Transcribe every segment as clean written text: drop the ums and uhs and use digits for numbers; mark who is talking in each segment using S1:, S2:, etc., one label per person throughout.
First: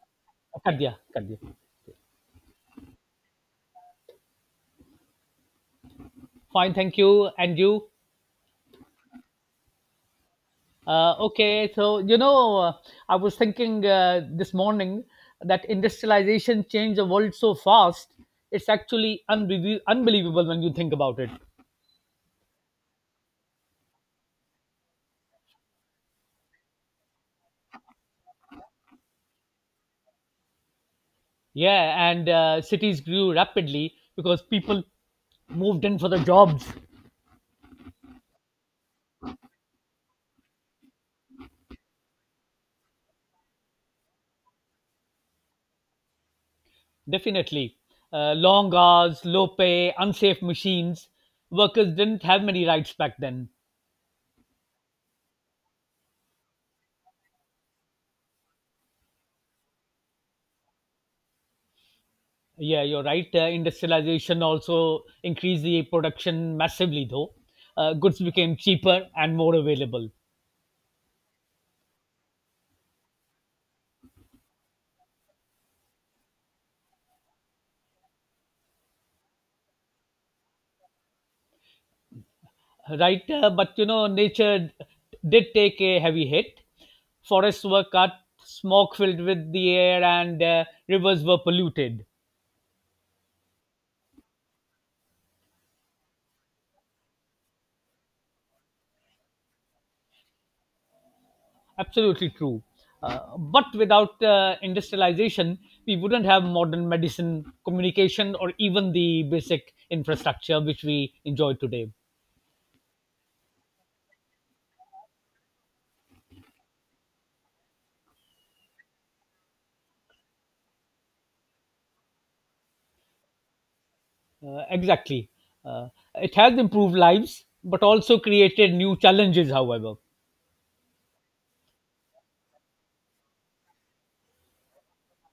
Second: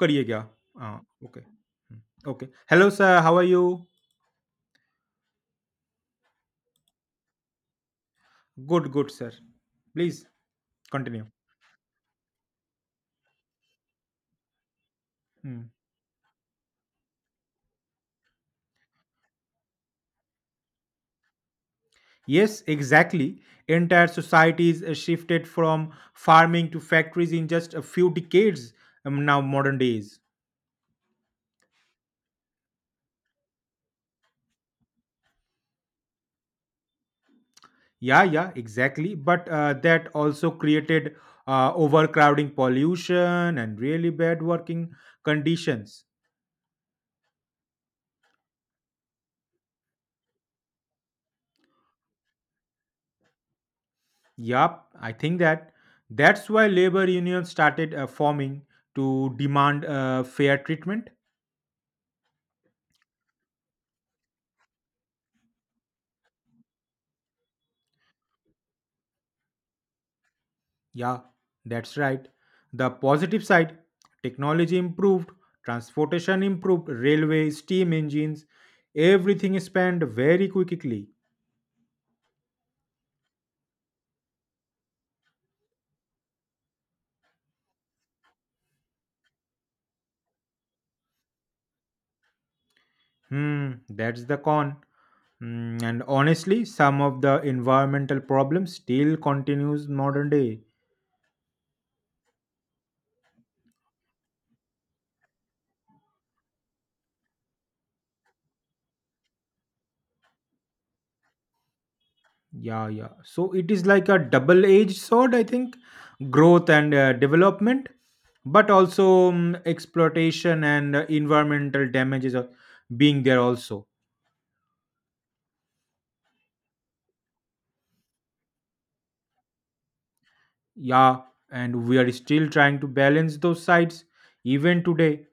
S1: करिए क्या हाँ।
S2: कर
S1: ओके।
S2: दिया
S1: okay. Hello sir, how are you?
S2: Fine, thank you. And you?
S1: Good good sir. Please continue.
S2: Okay, so you know uh, I was thinking this morning
S1: Hmm.
S2: that industrialization changed the world so fast. It's actually unbelievable when you think about it.
S1: Yes, exactly. Entire societies shifted from farming to factories in just a few decades. Now, modern days.
S2: Yeah, and cities grew rapidly because people moved in for the jobs.
S1: Yeah, yeah, exactly. But that also created overcrowding, pollution, and really bad working conditions.
S2: Definitely. Long hours, low pay, unsafe machines. Workers didn't have many rights back then.
S1: Yup, I think that that's why labor unions started forming to demand fair treatment.
S2: Yeah, you're right. Industrialization also increased the production massively, though. Goods became cheaper and more available,
S1: Yeah, that's right. The positive side, technology improved, transportation improved, railway, steam engines, everything is spanned very quickly.
S2: right? But nature did take a heavy hit. Forests were cut, smoke filled with the air, and rivers were polluted.
S1: Hmm, that's the con. Hmm, and honestly, some of the environmental problems still continues modern day.
S2: Absolutely true. But without industrialization, we wouldn't have modern medicine, communication, or even the basic infrastructure which we enjoy today.
S1: Yeah, yeah. So it is like a double-edged sword, I think. Growth and development, but also exploitation and environmental damages are being there also.
S2: Exactly. Uh, it has improved lives, but also created new challenges, however.
S1: Yeah, and we are still trying to balance those sides even today.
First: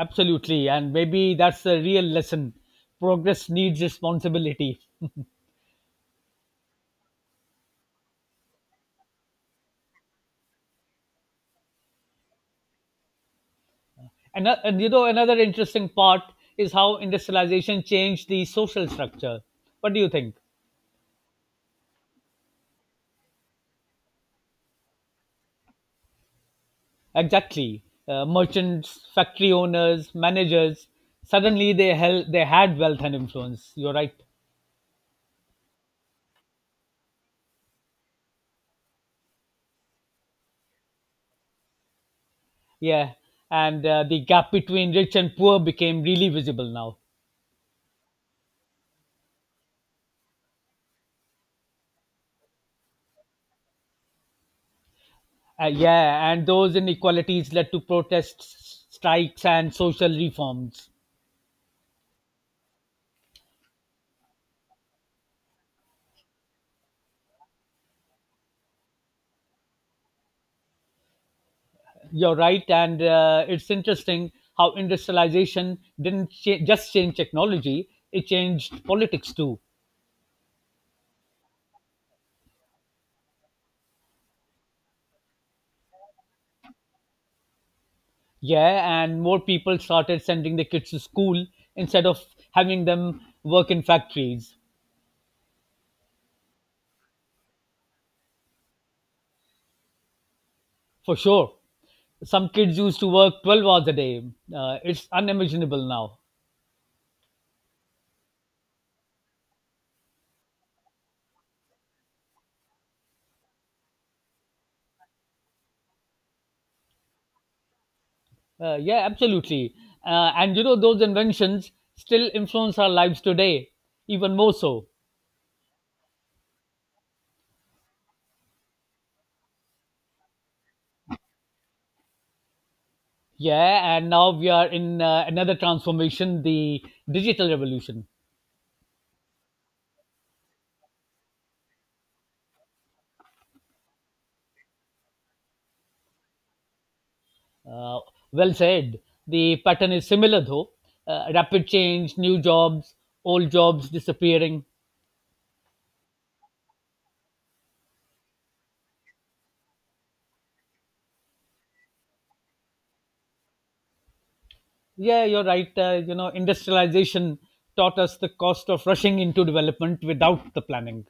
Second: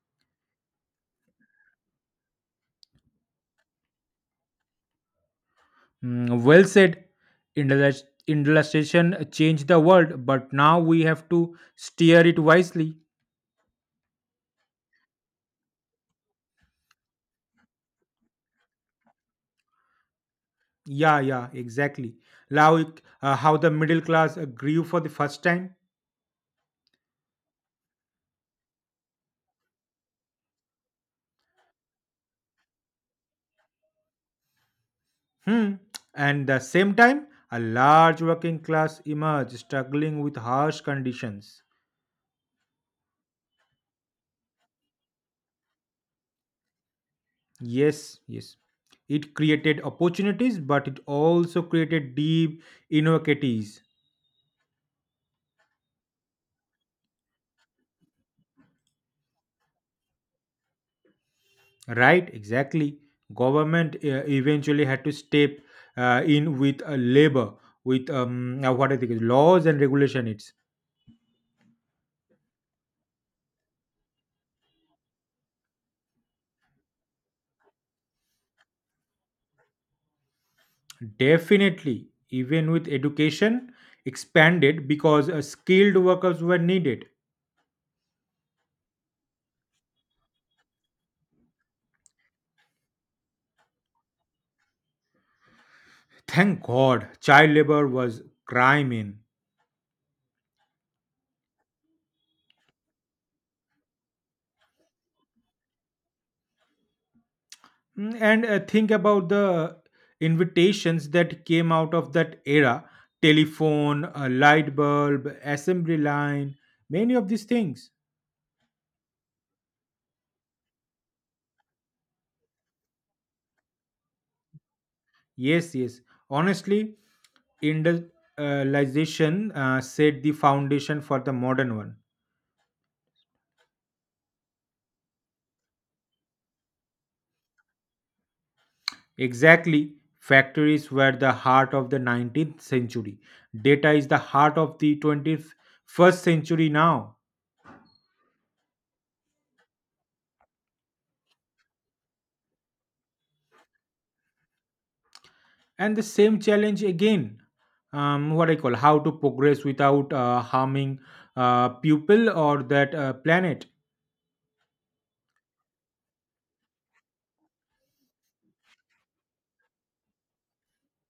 S2: Absolutely. And maybe that's the real lesson. Progress needs responsibility.
S1: Mm, well said. Industri- Industrialization changed the world, but now we have to steer it wisely.
S2: And another interesting part is how industrialization changed the social structure. What do you think?
S1: Yeah, yeah, exactly. Like how the middle class grew for the first time.
S2: Exactly. Merchants, factory owners, managers, suddenly they had wealth and influence. You're right.
S1: Hmm. And the same time, a large working class emerged struggling with harsh conditions.
S2: Yeah. And the gap between rich and poor became really visible now.
S1: Yes, yes. It created opportunities, but it also created deep inequities.
S2: Yeah, and those inequalities led to protests, strikes, and social reforms.
S1: Right, exactly. Government eventually had to step in with labor, with what I think is laws and regulation. It's
S2: You're right, and it's interesting how industrialization didn't just change technology, it changed politics too.
S1: definitely even with education expanded because skilled workers were needed.
S2: Yeah, and more people started sending their kids to school instead of having them work in factories.
S1: Thank god child labor was crime in.
S2: For sure. Some kids used to work 12 hours a day. It's unimaginable now.
S1: Mm, and think about the invitations that came out of that era, telephone, a light bulb, assembly line, many of these things.
S2: Yeah, absolutely. And those inventions still influence our lives today, even more so.
S1: Yes, yes, honestly, industrialization set the foundation for the modern one.
S2: Yeah, and now we are in another transformation, the digital revolution.
S1: Exactly. Factories were the heart of the 19th century, data is the heart of the 21st century now.
S2: Uh, well said. The pattern is similar, though rapid change, new jobs, old jobs disappearing.
S1: And the same challenge again. What I call, how to progress without harming pupil or that planet.
S2: Yeah, you're right. Industrialization taught us the cost of rushing into development without the planning.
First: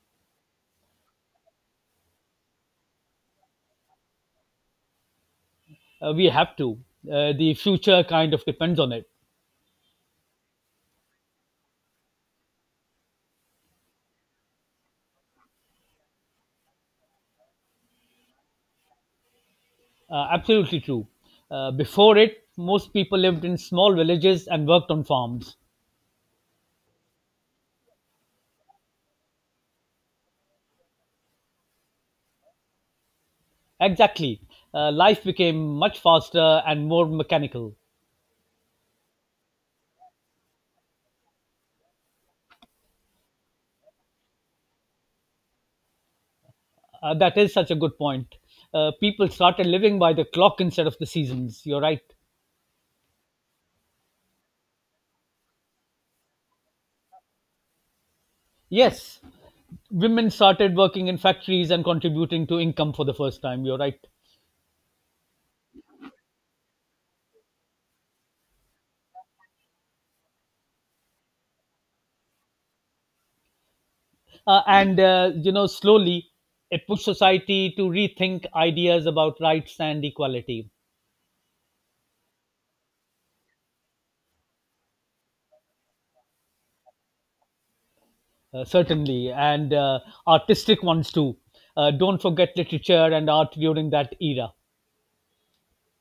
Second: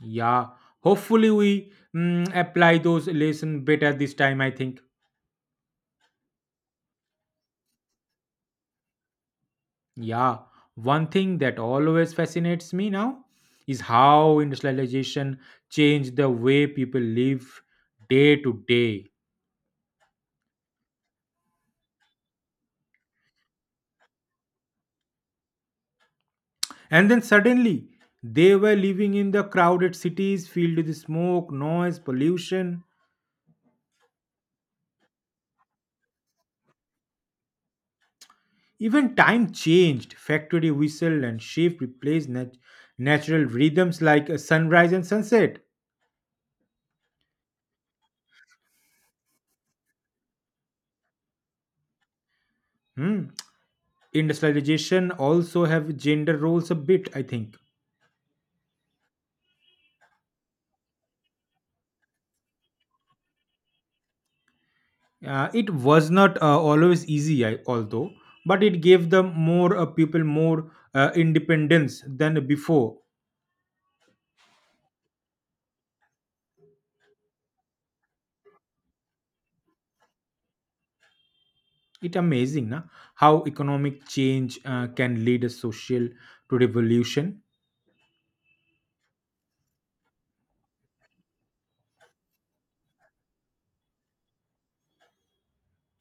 S1: Yeah, hopefully we apply those lesson better this time, I think.
S2: We have to. The future kind of depends on it.
S1: Yeah, one thing that always fascinates me now is how industrialization changed the way people live day to day.
S2: Absolutely true. Before it, most people lived in small villages and worked on farms.
S1: And then suddenly they were living in the crowded cities filled with smoke, noise, pollution.
S2: Exactly. Life became much faster and more mechanical.
S1: Even time changed. Factory whistle and shift replaced natural rhythms like a sunrise and sunset.
S2: That is such a good point. People started living by the clock instead of the seasons. You're right.
S1: Hmm. Industrialization also have gender roles a bit, I think.
S2: Yes, women started working in factories and contributing to income for the first time. You're right.
S1: It was not always easy, I, although, but it gave them more people more independence than before.
S2: And slowly it pushed society to rethink ideas about rights and equality.
S1: It amazing, na? How economic change can lead a social to revolution.
S2: Certainly, and artistic ones too. Don't forget literature and art during that era.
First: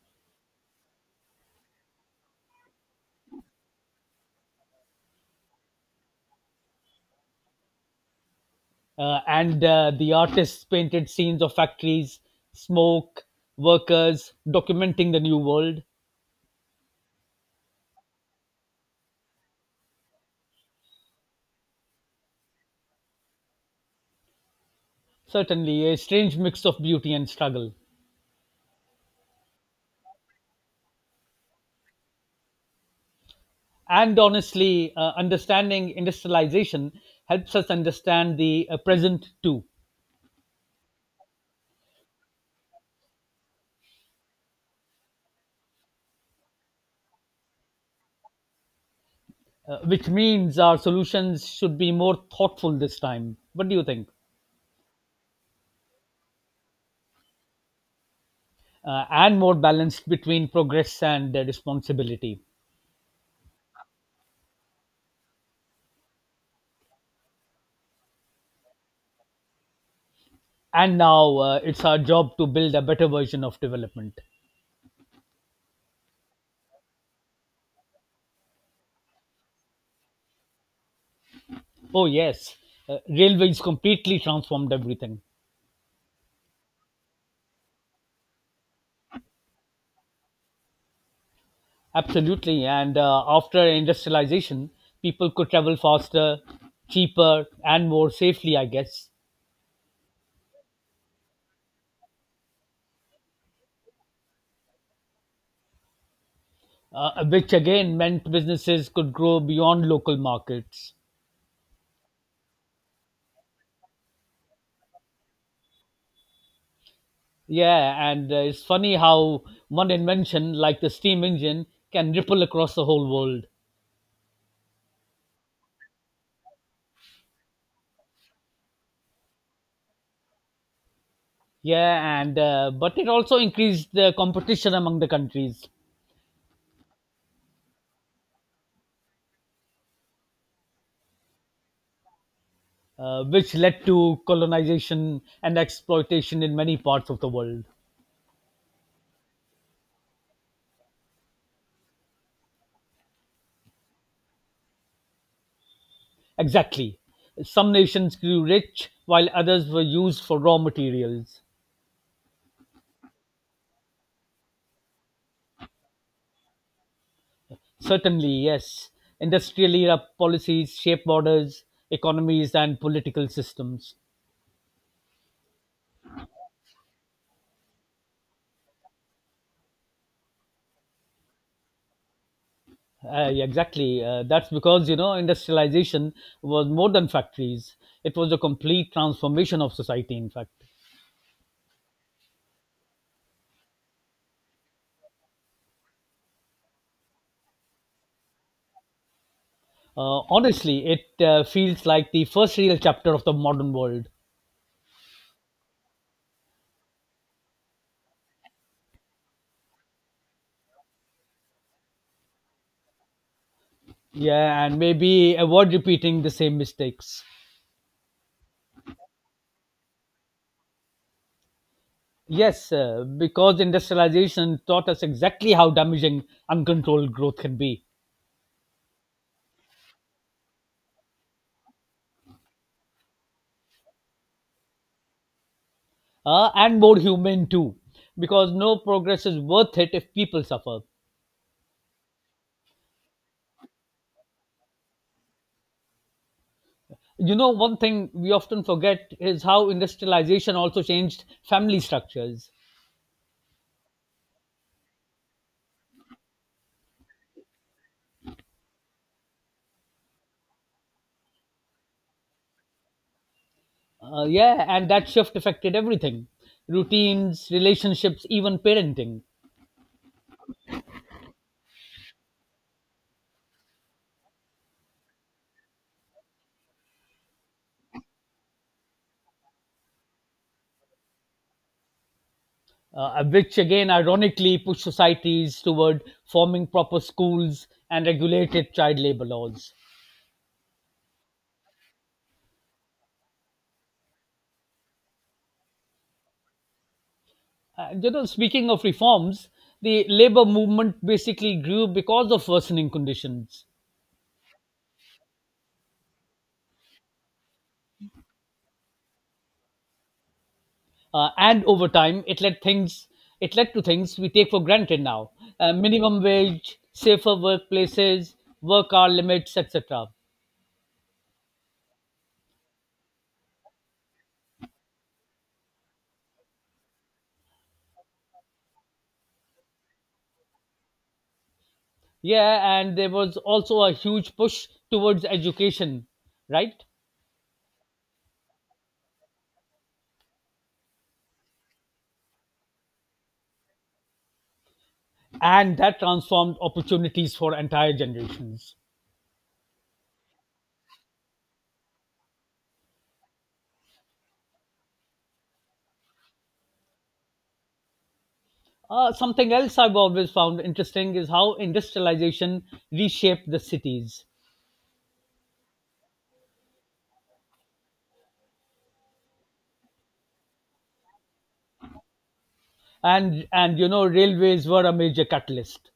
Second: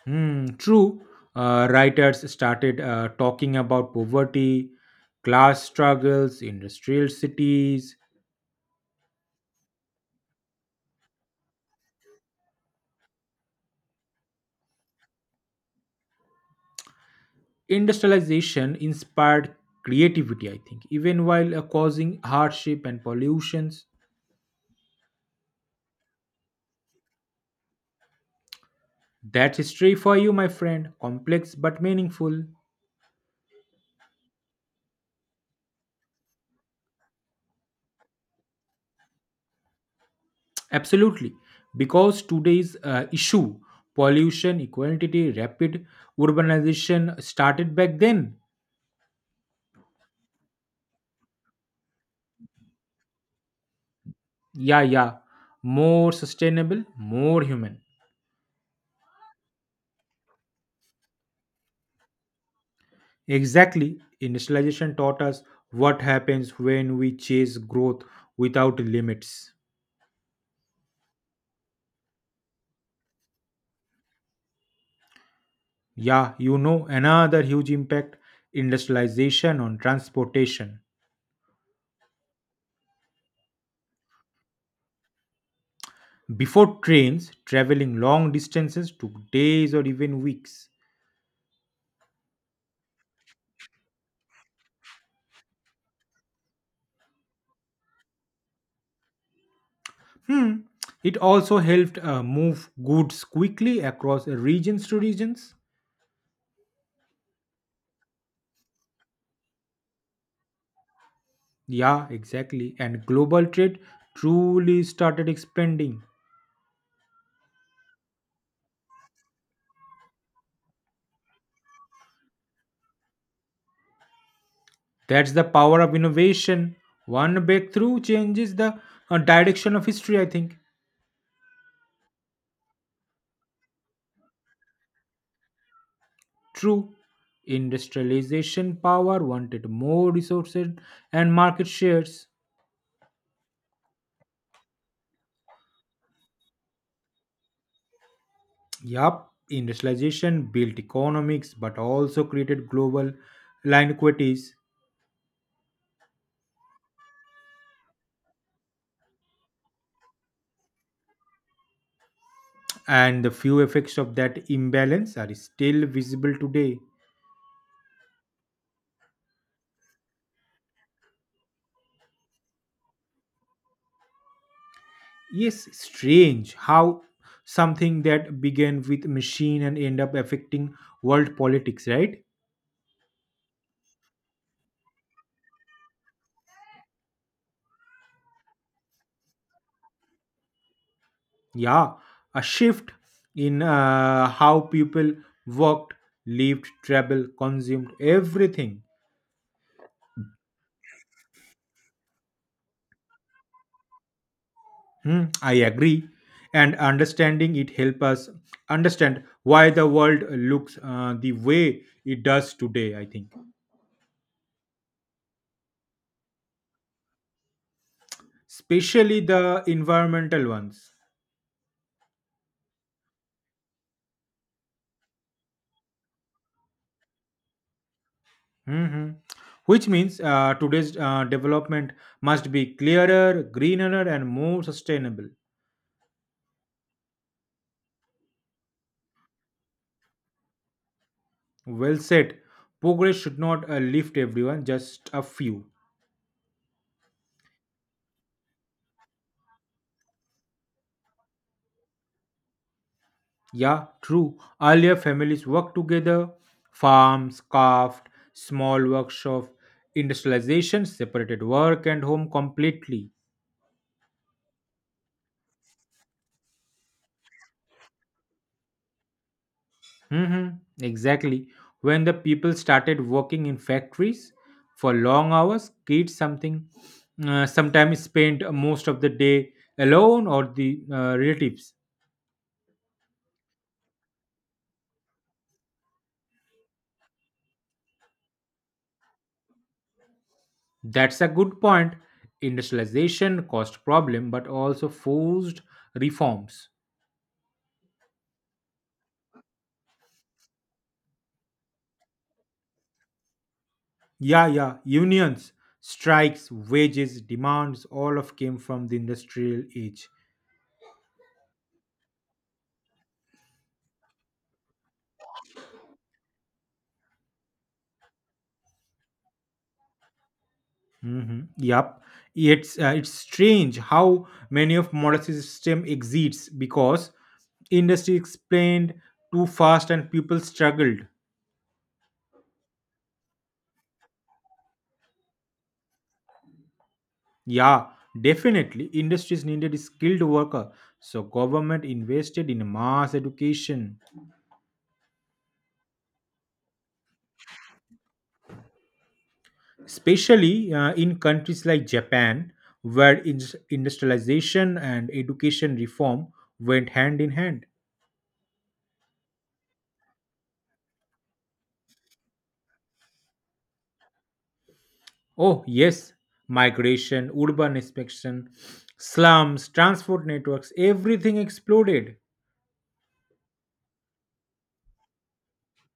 S1: Hmm, true. Writers started talking about poverty, class struggles, industrial cities.
S2: And the artists painted scenes of factories, smoke, workers, documenting the new world.
S1: Industrialization inspired creativity, I think, even while causing hardship and pollutions.
S2: Certainly, a strange mix of beauty and struggle.
S1: That's history for you, my friend. Complex but meaningful.
S2: And honestly, understanding industrialization helps us understand the present too,
S1: Absolutely. Because today's issue, pollution, equality, rapid urbanization started back then.
S2: which means our solutions should be more thoughtful this time. What do you think?
S1: Yeah, yeah. More sustainable, more human.
S2: And more balanced between progress and responsibility.
S1: Exactly, industrialization taught us what happens when we chase growth without limits.
S2: And now it's our job to build a better version of development.
S1: Yeah, another huge impact, industrialization on transportation.
S2: Oh, yes, railways completely transformed everything.
S1: Before trains, traveling long distances took days or even weeks.
S2: Absolutely. And after industrialization, people could travel faster, cheaper, and more safely, I guess.
S1: Hmm. It also helped move goods quickly across regions to regions.
S2: Which again meant businesses could grow beyond local markets.
S1: Yeah, exactly. And global trade truly started expanding.
S2: Yeah, and it's funny how one invention, like the steam engine, can ripple across the whole world.
S1: That's the power of innovation. One breakthrough changes the direction of history, I think.
S2: Yeah, and but it also increased the competition among the countries,
S1: True. Industrialization power wanted more resources and market shares.
S2: which led to colonization and exploitation in many parts of the world.
S1: Yup, industrialization built economics but also created global inequities,
S2: Exactly. Some nations grew rich while others were used for raw materials.
S1: and the few effects of that imbalance are still visible today.
S2: Certainly, yes. Industrial era policies shape borders, economies, and political systems.
S1: Yes, strange how something that began with machine and end up affecting world politics, right?
S2: Yeah, exactly. That's because, industrialization was more than factories, it was a complete transformation of society, in fact.
S1: Yeah, a shift in how people worked, lived, traveled, consumed everything.
S2: Honestly, it feels like the first real chapter of the modern world.
S1: Hmm, I agree. And understanding it help us understand why the world looks the way it does today, I think,
S2: Yeah, and maybe avoid repeating the same mistakes.
S1: especially the environmental ones.
S2: Yes, because industrialization taught us exactly how damaging uncontrolled growth can be,
S1: Mhm. Which means today's development must be clearer, greener, and more sustainable.
S2: and more human too, because no progress is worth it if people suffer.
S1: Well said. Progress should not lift everyone, just a few.
S2: One thing we often forget is how industrialization also changed family structures.
S1: Yeah, true. Earlier families worked together, farms, craft, small workshop, industrialization separated work and home completely.
S2: Yeah, and that shift affected everything: routines, relationships, even parenting.
S1: Hmm. Exactly. When the people started working in factories for long hours, kids something sometimes spent most of the day alone or the relatives.
S2: Which again ironically push societies toward forming proper schools and regulated child labor laws.
S1: That's a good point. Industrialization caused problem, but also forced reforms.
S2: And speaking of reforms, the labor movement basically grew because of worsening conditions,
S1: Yeah, yeah. Unions, strikes, wages, demands, all of came from the industrial age.
S2: and over time, it led to things we take for granted now: minimum wage, safer workplaces, work hour limits, etc.
S1: Hmm. Yep. It's strange how many of modern system exits because industry explained too fast and people struggled.
S2: Yeah, and there was also a huge push towards education, right?
S1: Yeah, definitely. Industries needed skilled worker, so government invested in mass education.
S2: And that transformed opportunities for entire generations.
S1: Especially in countries like Japan, where industrialization and education reform went hand in hand.
S2: Something else I've always found interesting is how industrialization reshaped the cities,
S1: Oh, yes, migration, urban expansion, slums, transport networks, everything exploded.
S2: and railways were a major catalyst,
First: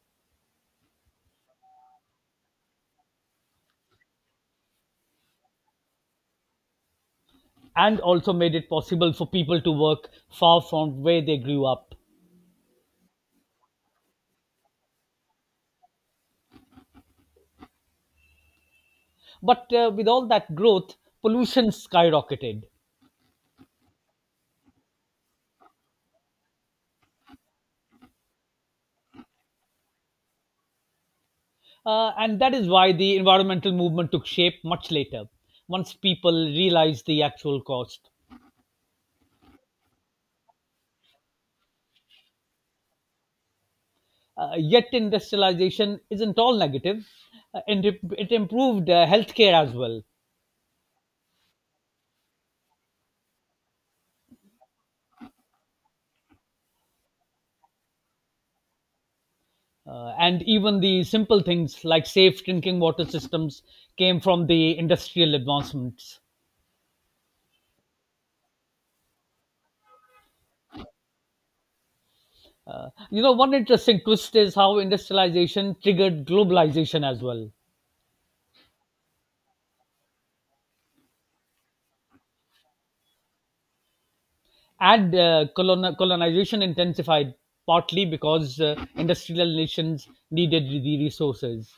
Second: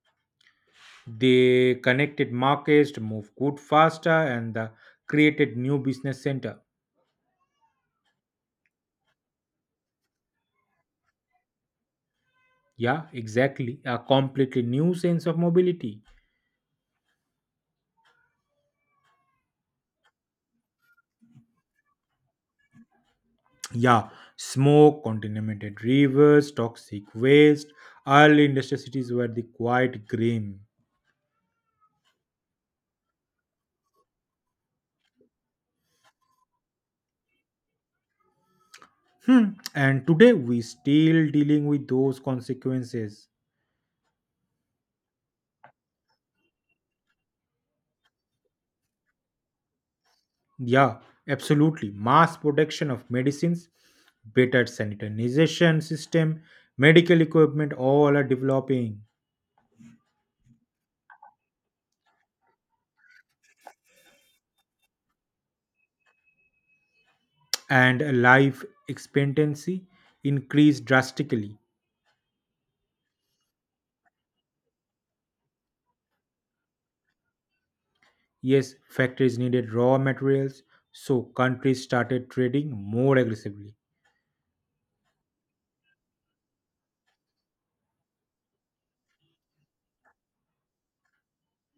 S1: They connected markets to move good faster and created new business center.
S2: and also made it possible for people to work far from where they grew up.
S1: Yeah, exactly. A completely new sense of mobility.
S2: But with all that growth, pollution skyrocketed,
S1: Yeah, smoke, contaminated rivers, toxic waste. Early industrial cities were the quiet grim.
S2: and that is why the environmental movement took shape much later, once people realized the actual cost.
S1: Hmm. And today we still dealing with those consequences.
S2: Yet industrialization isn't all negative. And it improved healthcare as well.
S1: Yeah, absolutely. Mass production of medicines, better sanitization system, medical equipment, all are developing,
S2: And even the simple things like safe drinking water systems came from the industrial advancements.
S1: and life expectancy increased drastically.
S2: One interesting twist is how industrialization triggered globalization as well.
S1: Yes, factories needed raw materials, so countries started trading more aggressively.
S2: And colonization intensified partly because industrial nations needed the resources.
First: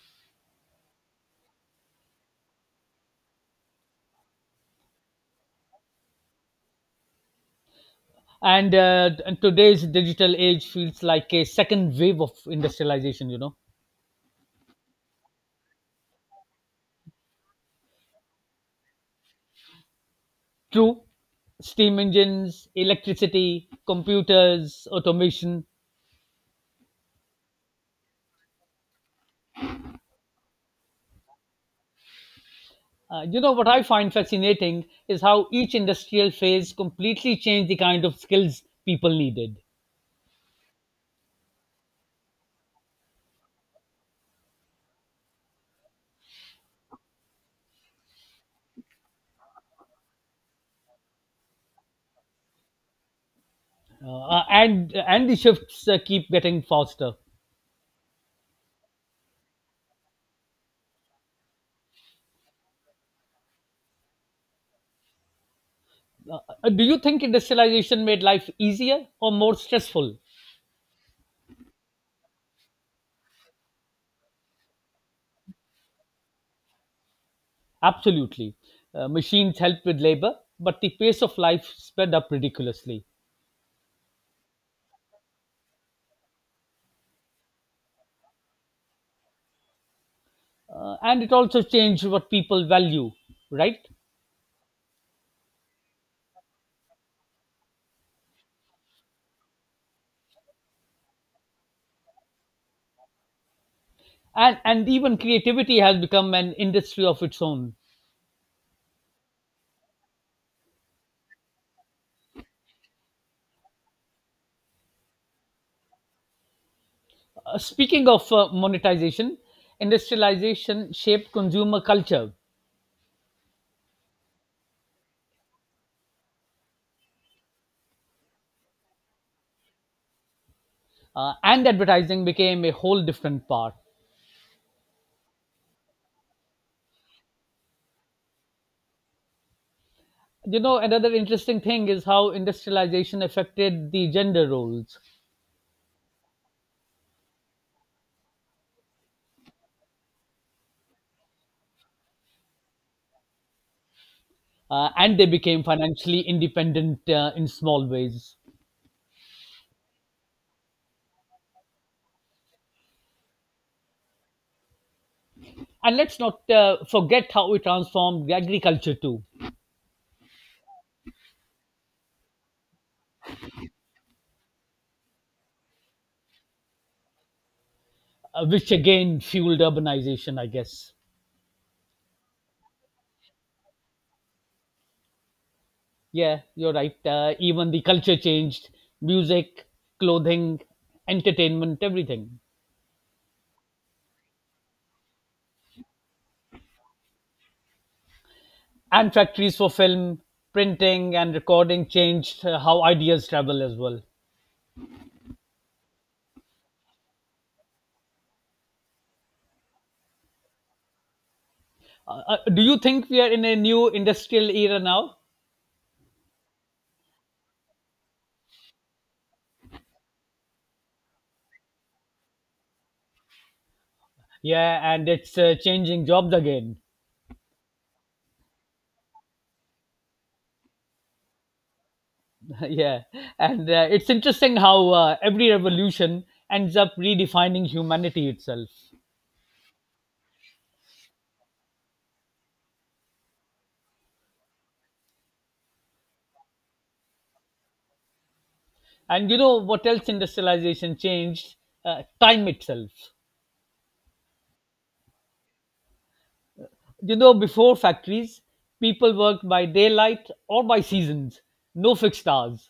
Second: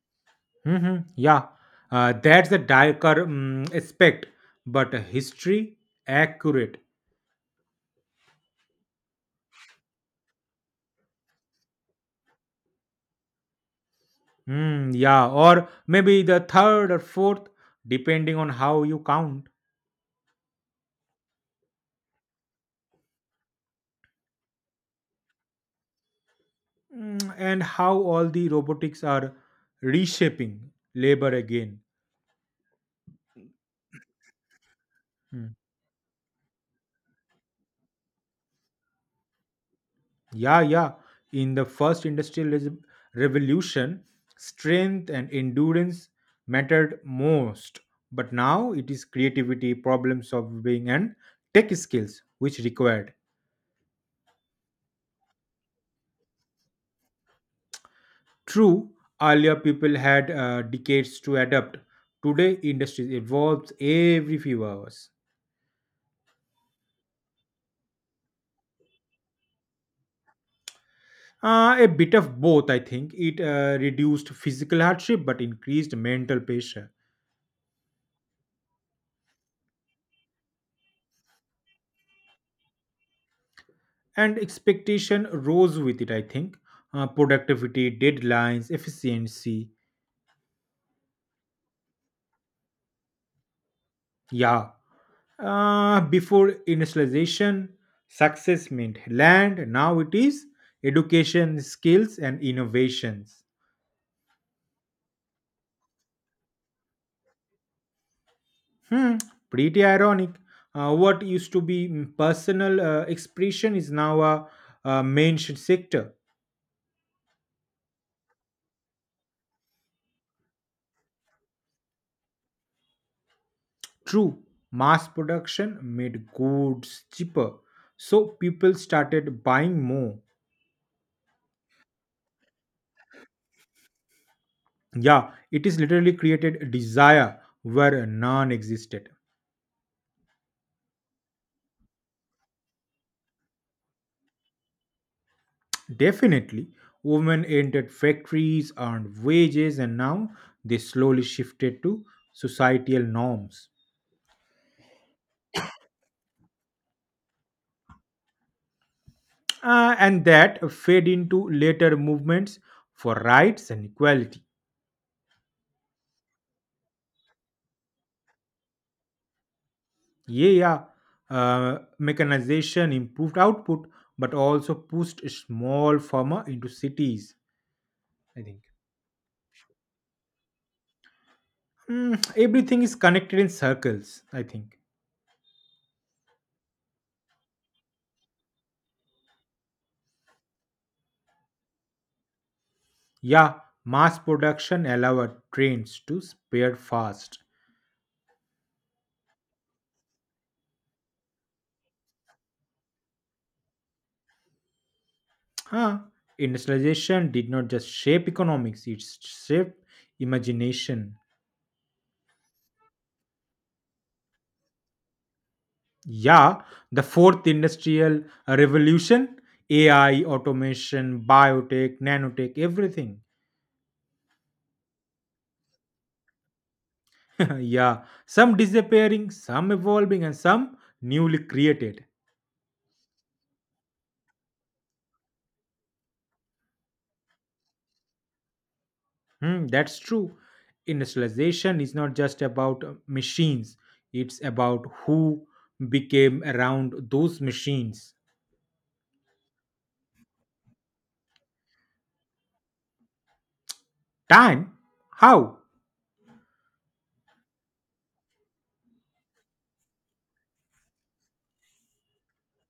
S1: Hmm. Yeah, that's a darker aspect, but history accurate.
S2: And today's digital age feels like a second wave of industrialization.
S1: Mm, yeah, or maybe the third or fourth, depending on how you count.
S2: True. Steam engines, electricity, computers, automation.
S1: And how all the robotics are reshaping labor again.
S2: You know what I find fascinating is how
S1: Hmm.
S2: each industrial phase completely changed the kind of skills people needed.
S1: Yeah, yeah. In the first industrial revolution, strength and endurance mattered most. But now it is creativity, problem solving, and tech skills which required.
S2: And the shifts keep getting faster.
S1: True, earlier people had decades to adapt. Today, industry evolves every few hours.
S2: uh, do you think industrialization made life easier or more stressful?
S1: A bit of both, I think. It reduced physical hardship but increased mental pressure.
S2: Absolutely. Machines helped with labor, but the pace of life sped up ridiculously.
S1: And expectation rose with it, I think. Uh, productivity, deadlines, efficiency.
S2: And it also changed what people value, right?
S1: Yeah, before industrialization success meant land, now it is education, skills, and innovations.
S2: And even creativity has become an industry of its own.
S1: Hmm, pretty ironic. Uh, what used to be personal expression is now a sector.
S2: Speaking of monetization, industrialization shaped consumer culture,
S1: True, mass production made goods cheaper, so people started buying more.
S2: and advertising became a whole different part.
S1: Yeah, it is literally created desire where none existed.
S2: Another interesting thing is how industrialization affected the gender roles,
S1: Definitely, women entered factories, earned wages, and now they slowly shifted to societal norms.
S2: and they became financially independent in small ways.
S1: And that fed into later movements for rights and equality.
S2: And let's not forget how it transformed agriculture too,
S1: Yeah, yeah. Mechanization improved output, but also pushed small farmer into cities. I think.
S2: which again fueled urbanization, I guess.
S1: Mm, everything is connected in circles. I think.
S2: Yeah, you're right. Even the culture changed: music, clothing, entertainment, everything.
S1: Yeah, mass production allowed trains to spare fast.
S2: And factories for film, printing, and recording changed how ideas travel as well.
S1: Huh. Industrialization did not just shape economics, it shaped imagination.
S2: Do you think we are in a new industrial era now?
S1: Yeah, the fourth industrial revolution, AI, automation, biotech, nanotech, everything.
S2: Yeah, and it's changing jobs again.
S1: Yeah, some disappearing, some evolving, and some newly created.
S2: Yeah, and it's interesting how every revolution ends up redefining humanity itself.
S1: Hmm, that's true. Industrialization is not just about machines, it's about who became around those machines.
S2: And you know what else industrialization changed, time itself.
S1: Time? How?
S2: Before factories, people worked by daylight or by seasons, no fixed hours.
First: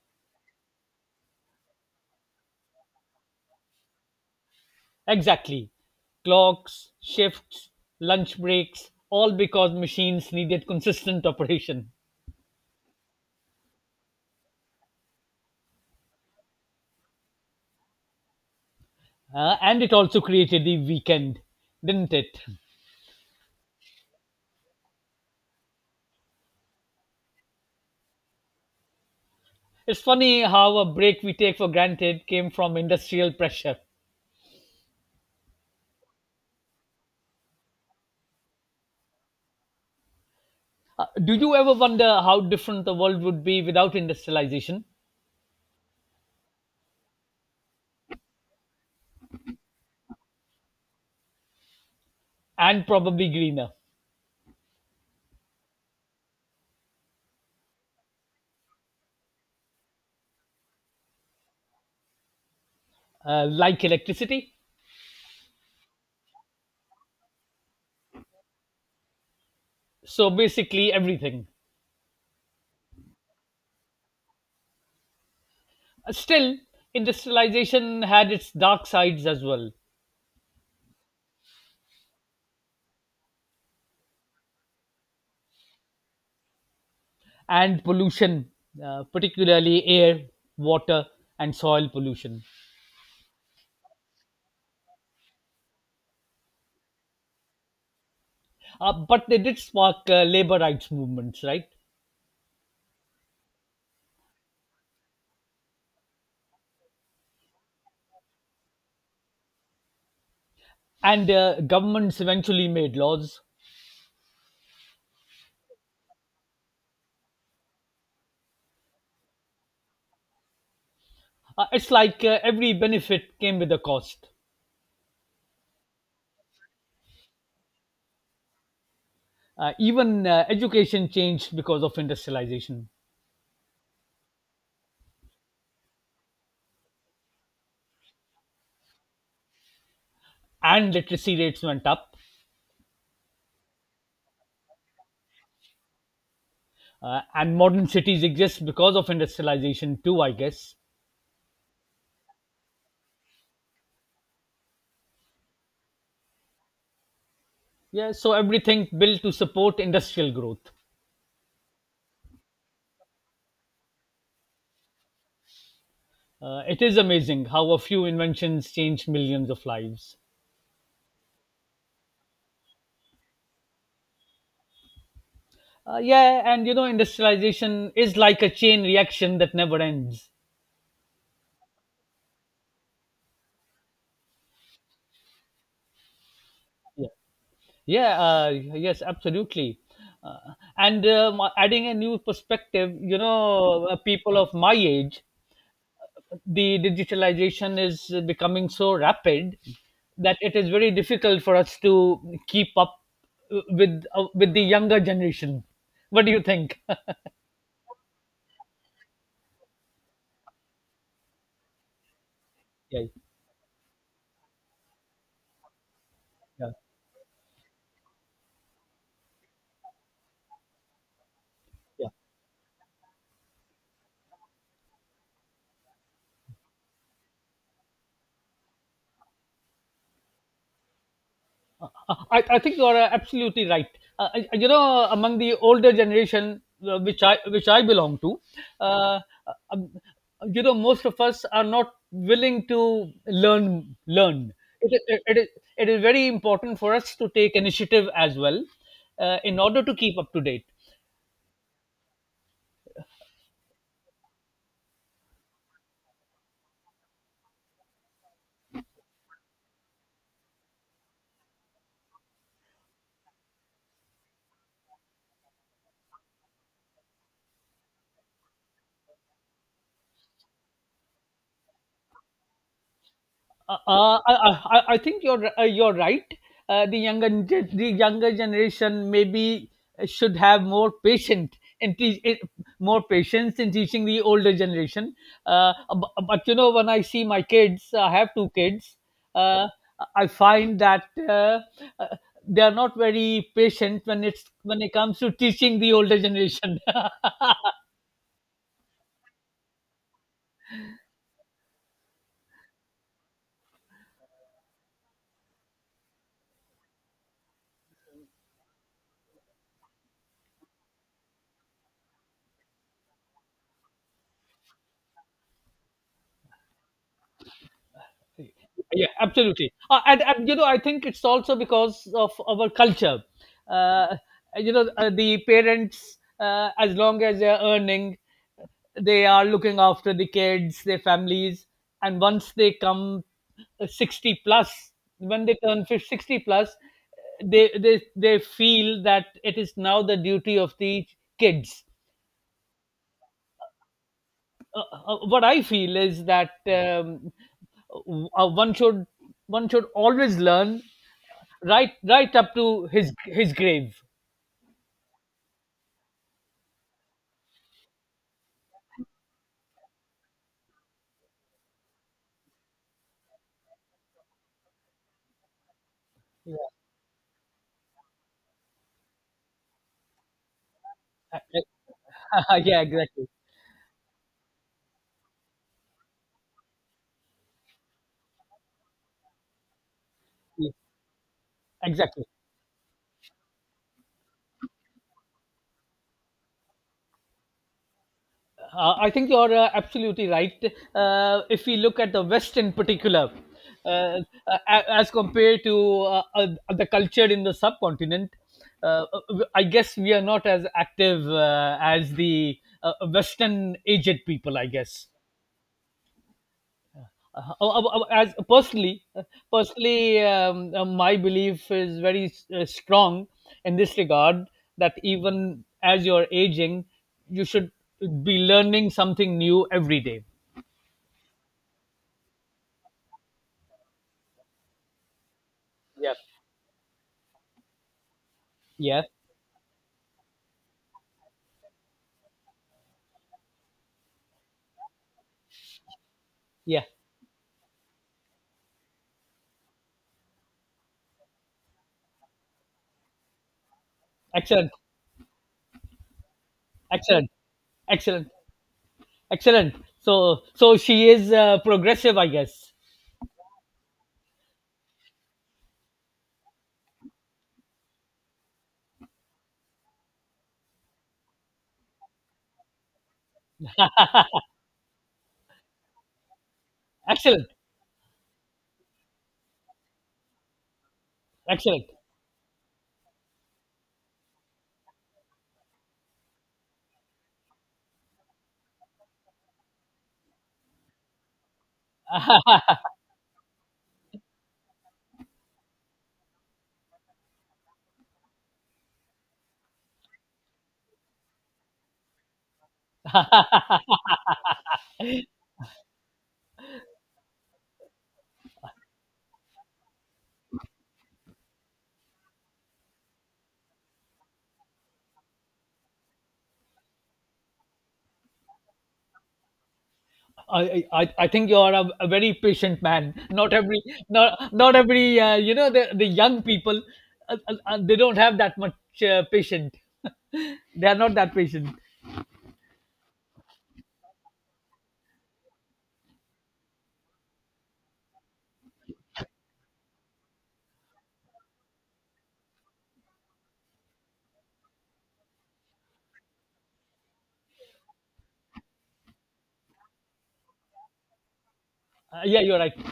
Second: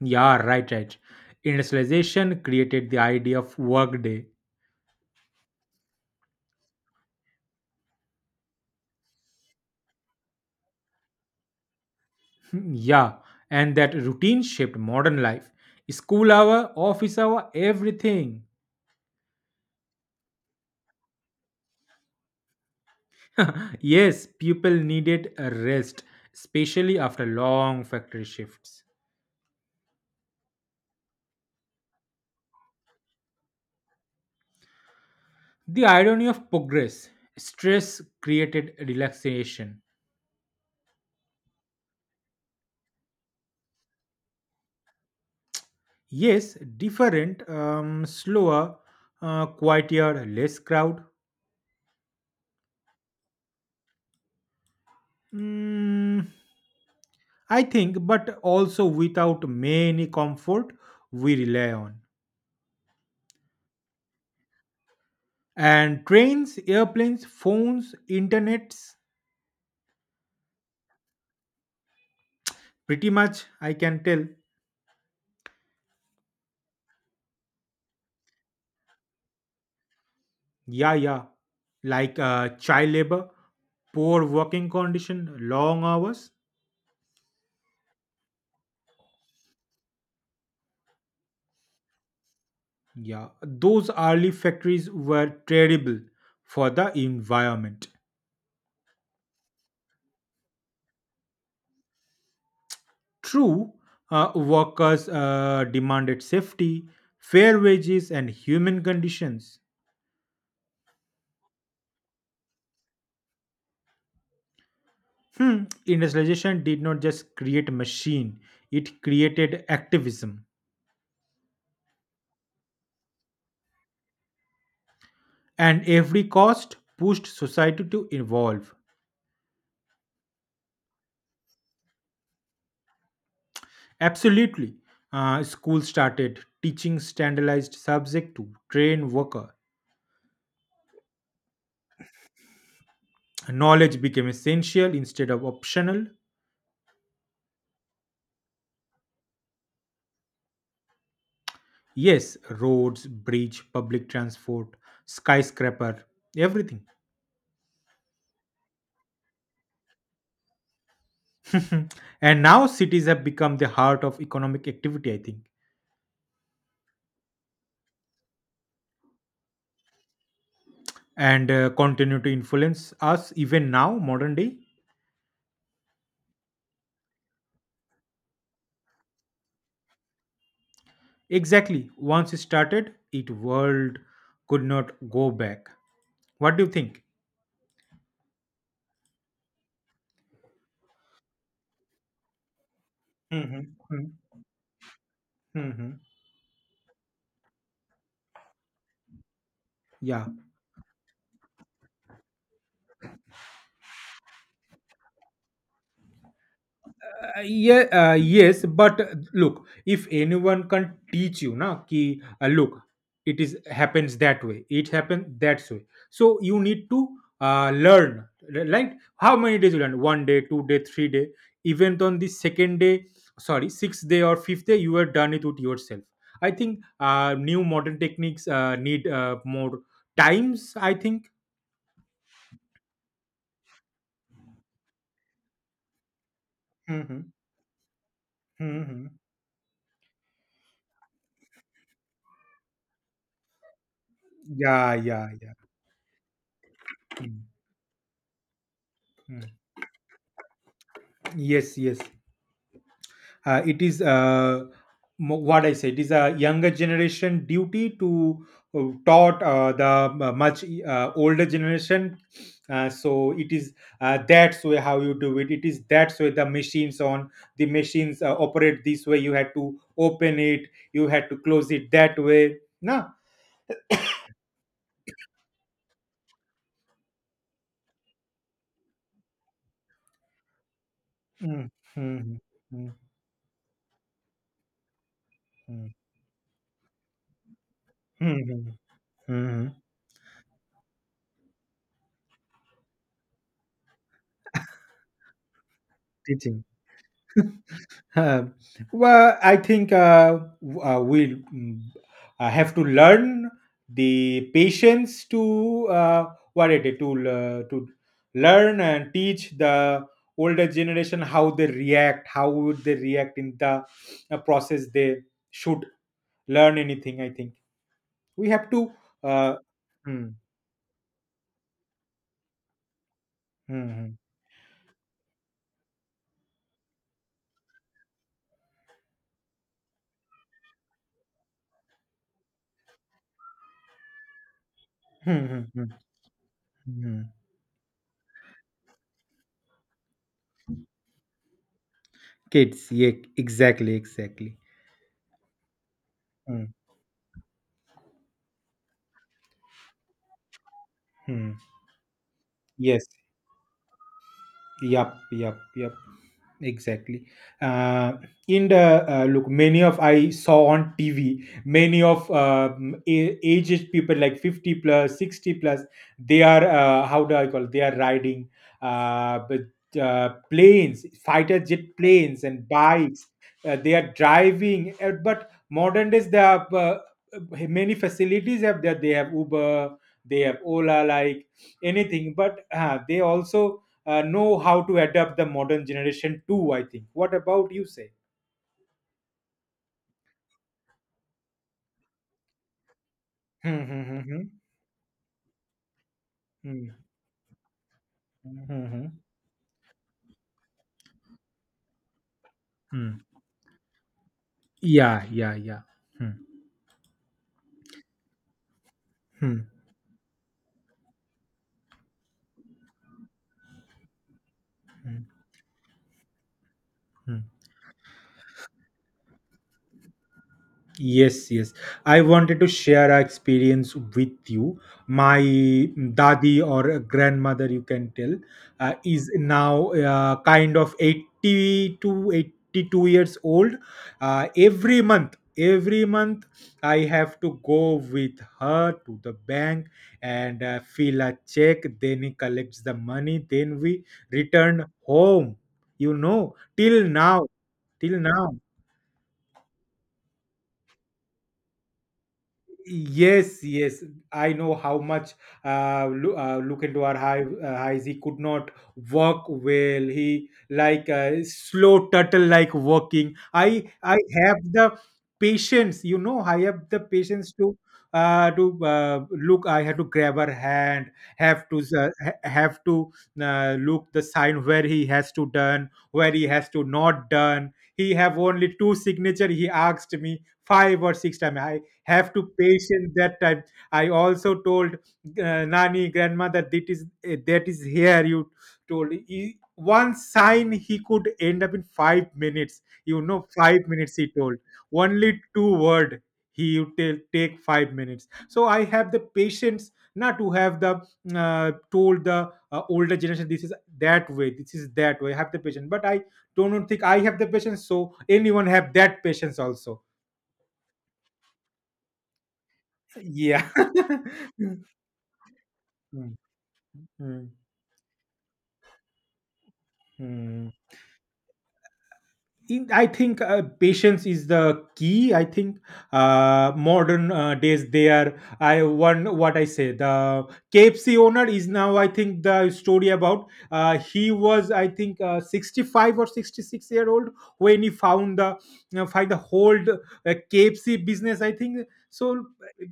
S1: Yeah, right, right. Industrialization created the idea of workday.
S2: Exactly. Clocks, shifts, lunch breaks, all because machines needed consistent operation.
S1: Hmm, yeah, and that routine shaped modern life. School hour, office hour, everything.
S2: And it also created the weekend, didn't it?
S1: Yes, people needed a rest, especially after long factory shifts.
S2: It's funny how a break we take for granted came from industrial pressure.
S1: The irony of progress, stress created relaxation.
S2: Do you ever wonder how different the world would be without industrialization?
S1: Yes, different, slower, quieter, less crowd.
S2: And probably greener.
S1: Mm, I think, but also without many comfort we rely on.
S2: Like electricity?
S1: And trains, airplanes, phones, internets,
S2: So basically, everything.
S1: pretty much I can tell.
S2: Still, industrialization had its dark sides as well,
S1: Yeah, yeah. Like child labor, poor working condition, long hours.
S2: and pollution, particularly air, water, and soil pollution.
S1: Yeah, those early factories were terrible for the environment.
S2: But they did spark labor rights movements, right?
S1: True, workers demanded safety, fair wages, and human conditions.
S2: And governments eventually made laws.
S1: Hmm, industrialization did not just create a machine, it created activism.
S2: It's like every benefit came with a cost.
S1: And every cost pushed society to evolve.
S2: Even education changed because of industrialization,
S1: Absolutely. Schools started teaching standardized subject to train worker.
S2: and literacy rates went up.
S1: Knowledge became essential instead of optional.
S2: And modern cities exist because of industrialization too, I guess.
S1: Yes, roads, bridge, public transport, skyscraper, everything.
S2: Yeah, so everything built to support industrial growth.
S1: And now cities have become the heart of economic activity, I think,
S2: It is amazing how a few inventions changed millions of lives.
S1: and continue to influence us even now, modern day.
S2: Yeah, and industrialization is like a chain reaction that never ends.
S1: Exactly. Once it started, it world could not go back. What do you think?
S2: Yeah. Yeah, yes, absolutely. Uh, and adding a new perspective,
S1: Hmm.
S2: people of my age,
S1: Hmm.
S2: the digitalization is becoming so rapid
S1: Yeah.
S2: that it is very difficult for us to keep up with the younger generation. What do you think?
S1: Yeah, yes, but look, if anyone can teach you, na, ki look,
S2: Yeah,
S1: it is happens that way, it happens that way. So you
S2: yeah,
S1: need to learn, right? How many days you learn? One day, two day, three day. Even
S2: yeah.
S1: on the second day, sorry, sixth day or fifth day, you are done it with yourself. I think new modern techniques need more times. I think.
S2: I think you are absolutely right. Among the older generation,
S1: Hmm.
S2: which I belong to,
S1: Hmm.
S2: uh, um, most of us are not willing to learn. Learn.
S1: Yeah,
S2: It, it,
S1: yeah,
S2: it, is,
S1: yeah.
S2: it is very important for us to
S1: Mm,
S2: take initiative as well,
S1: mm.
S2: in order to keep up to date.
S1: Yes, yes. Uh, it is what I say. It is a younger generation duty to taught the much older generation. So it is that's way how you do it. It is that's way the machines on the machines operate this way. You had to open it. You had to close it that way. No.
S2: Uh, uh, I, I think you're right. The the younger generation maybe should have more patient
S1: Mm,
S2: and teach
S1: mm, mm,
S2: more patience in teaching the older generation. Uh,
S1: mm, mm,
S2: but, but you know, when I see my kids, I have
S1: mm,
S2: two
S1: mm,
S2: kids. Uh,
S1: mm.
S2: I find that uh, they are not very patient when it comes to teaching the older
S1: Teaching.
S2: generation.
S1: Uh, well, I think we'll have to learn the patience to what it is, to learn and teach the older generation how they react, how would they react in the process. They should learn anything. I think we have to.
S2: Yeah,
S1: Uh,
S2: absolutely. uh, and,
S1: hmm,
S2: and you know I think it's also because of our culture.
S1: hmm, hmm, hmm,
S2: Uh, you know uh, the parents, as long as they're earning, they are looking after the kids, their families, and once they come 60 plus,
S1: hmm,
S2: when they
S1: hmm,
S2: turn
S1: hmm.
S2: 50 60 plus,
S1: Hmm.
S2: they feel that it is now the duty of the kids.
S1: Kids, yeah, exactly, exactly.
S2: What I feel is that
S1: Hmm,
S2: um, uh, one should one should always learn,
S1: hmm.
S2: right up to
S1: Yes,
S2: his grave.
S1: yep, yep, yep. Exactly. Uh, and look, many of I saw on TV, many of aged people like 50 plus, 60 plus, they
S2: Yeah.
S1: are, how do I call it? They are riding but, planes, fighter jet planes and
S2: Yeah,
S1: bikes.
S2: exactly.
S1: They are driving. But modern days, they have many facilities have that. They have Uber, they have
S2: Yeah,
S1: Ola, like
S2: exactly.
S1: anything. But they also know how to adapt the modern generation too. I think, what about you say?
S2: I think you're absolutely right. If we look at the West in particular,
S1: Hmm, hmm,
S2: uh,
S1: hmm, hmm.
S2: as compared to uh, uh, the
S1: Hmm,
S2: culture in the subcontinent,
S1: hmm, hmm,
S2: uh,
S1: hmm.
S2: I guess we are not as active as the
S1: Hmm.
S2: Western aged people, I guess.
S1: Yeah, yeah, yeah. Hmm,
S2: Uh, uh, uh, as personally, uh,
S1: hmm,
S2: Personally, my belief is very strong in this regard, that
S1: hmm,
S2: even as you're aging,
S1: hmm.
S2: you should be learning something new every day.
S1: Yes, yes. I wanted to share our experience with you. My
S2: Yeah,
S1: dadi or grandmother, you can tell,
S2: yeah,
S1: is now kind of 80 to 82 years old. Every month, every month,
S2: yeah.
S1: I have to go with her to the bank and fill a check. Then he collects the money. Then we
S2: Excellent,
S1: return home. You know, till
S2: excellent,
S1: now, till
S2: excellent,
S1: now.
S2: excellent. So she is progressive, I guess.
S1: Yes, yes, I know how much look, look into our high, highs. He could not work well. He like slow turtle like walking. I have the patience. You know, I have the
S2: Excellent,
S1: patience to look. I had to grab her hand. Have to
S2: excellent.
S1: have to look the sign where he has to done, where he has to not done. He have only two signature. He asked me five or six times, have to patient that time. I also told nani grandmother that is that is here. You told he, one sign he could end up in 5 minutes, you know, five minutes he told only two word. He you tell take 5 minutes, so I have the patience not to have the told the older generation this is that way, this is that way. I have the patience, but I don't think I have the patience, so anyone have that patience also?
S2: I think you are a very patient man. Not
S1: Yeah.
S2: every not not every the
S1: 嗯
S2: young people,
S1: 嗯
S2: they don't have that much patient.
S1: 嗯。
S2: They are not that patient.
S1: I think patience is the key. I think modern days they are. I one what I say. The KFC owner is now. I think the story about he was, I think 65 or 66 year old when he found the, you know, find the whole KFC business, I think so.
S2: Yeah, you're right.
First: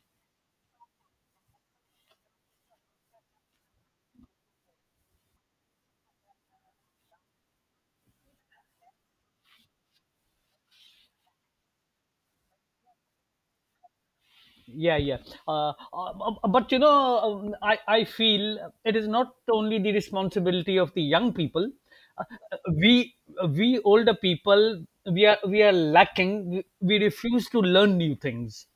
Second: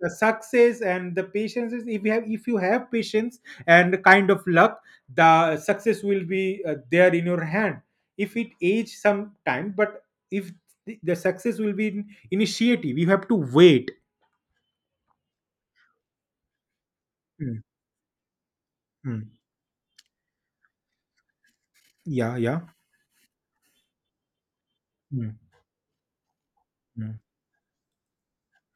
S1: The success and the patience is, if you have, if you have patience and kind of luck, the success will be there in your hand. If it age some time but if the success will be in initiative, you have to wait.
S2: Yeah, yeah, but
S1: Mm,
S2: I feel it is
S1: mm.
S2: not only the responsibility of the young people. uh,
S1: Yeah,
S2: uh,
S1: yeah.
S2: we uh, we older people, we
S1: Mm,
S2: are we are lacking, we
S1: mm.
S2: refuse to learn new things.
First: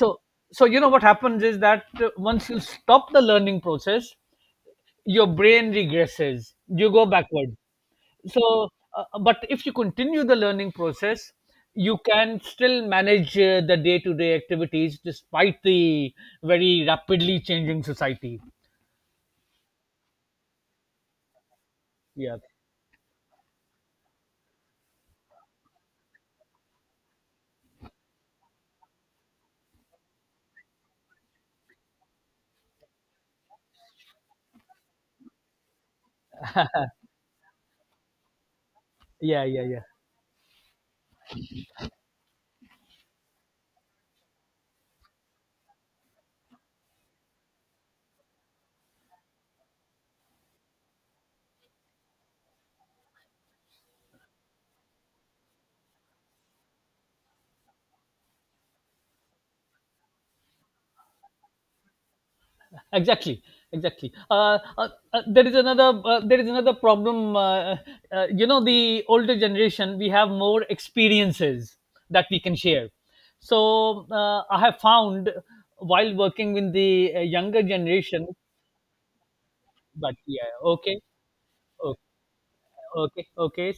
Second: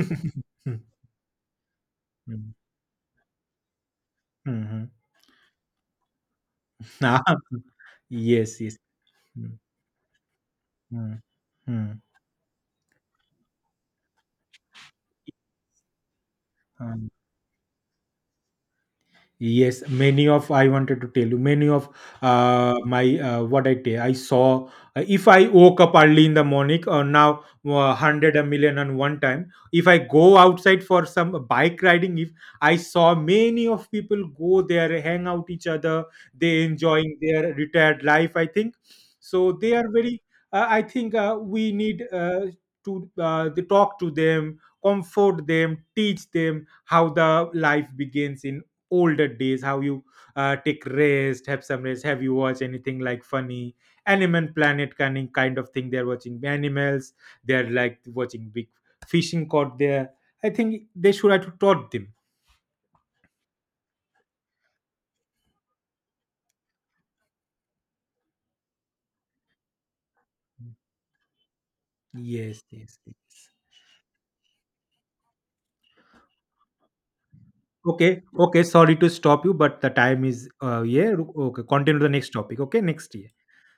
S2: so so you know what happens is that, once
S1: Mm,
S2: you stop the learning process,
S1: mm, mhm.
S2: your brain regresses, you go
S1: Ah,
S2: backward.
S1: yes,
S2: so
S1: yes.
S2: uh, uh, but
S1: Mm,
S2: if you continue the learning process, you
S1: mm,
S2: can still manage the day to day activities despite the very
S1: mm.
S2: rapidly changing society.
S1: Yes, many of I wanted to tell you, many of
S2: Yeah,
S1: my what I tell I saw, if I woke up early in the morning or now hundred a million on one time, if I go outside for some bike riding, if I saw many of people go there, hang out each other, they enjoying their retired life, I think,
S2: yeah,
S1: so
S2: yeah.
S1: they
S2: Yeah,
S1: are very I think we need to they talk to them, comfort them, teach them how the life begins in older days, how you take rest, have some rest. Have you watched anything like funny animal planet kind of thing? They're watching animals, they're like watching big fishing caught there. I think they should have taught them.
S2: exactly, exactly. There is another problem, the older generation, we have more experiences that we can
S1: Yes,
S2: share.
S1: yes, yes.
S2: So I have found, while working with the younger
S1: Okay,
S2: generation,
S1: okay, sorry to stop you, but the
S2: but
S1: time is
S2: yeah, okay,
S1: yeah, okay,
S2: okay.
S1: continue the next topic, okay, next
S2: Okay,
S1: year.
S2: okay.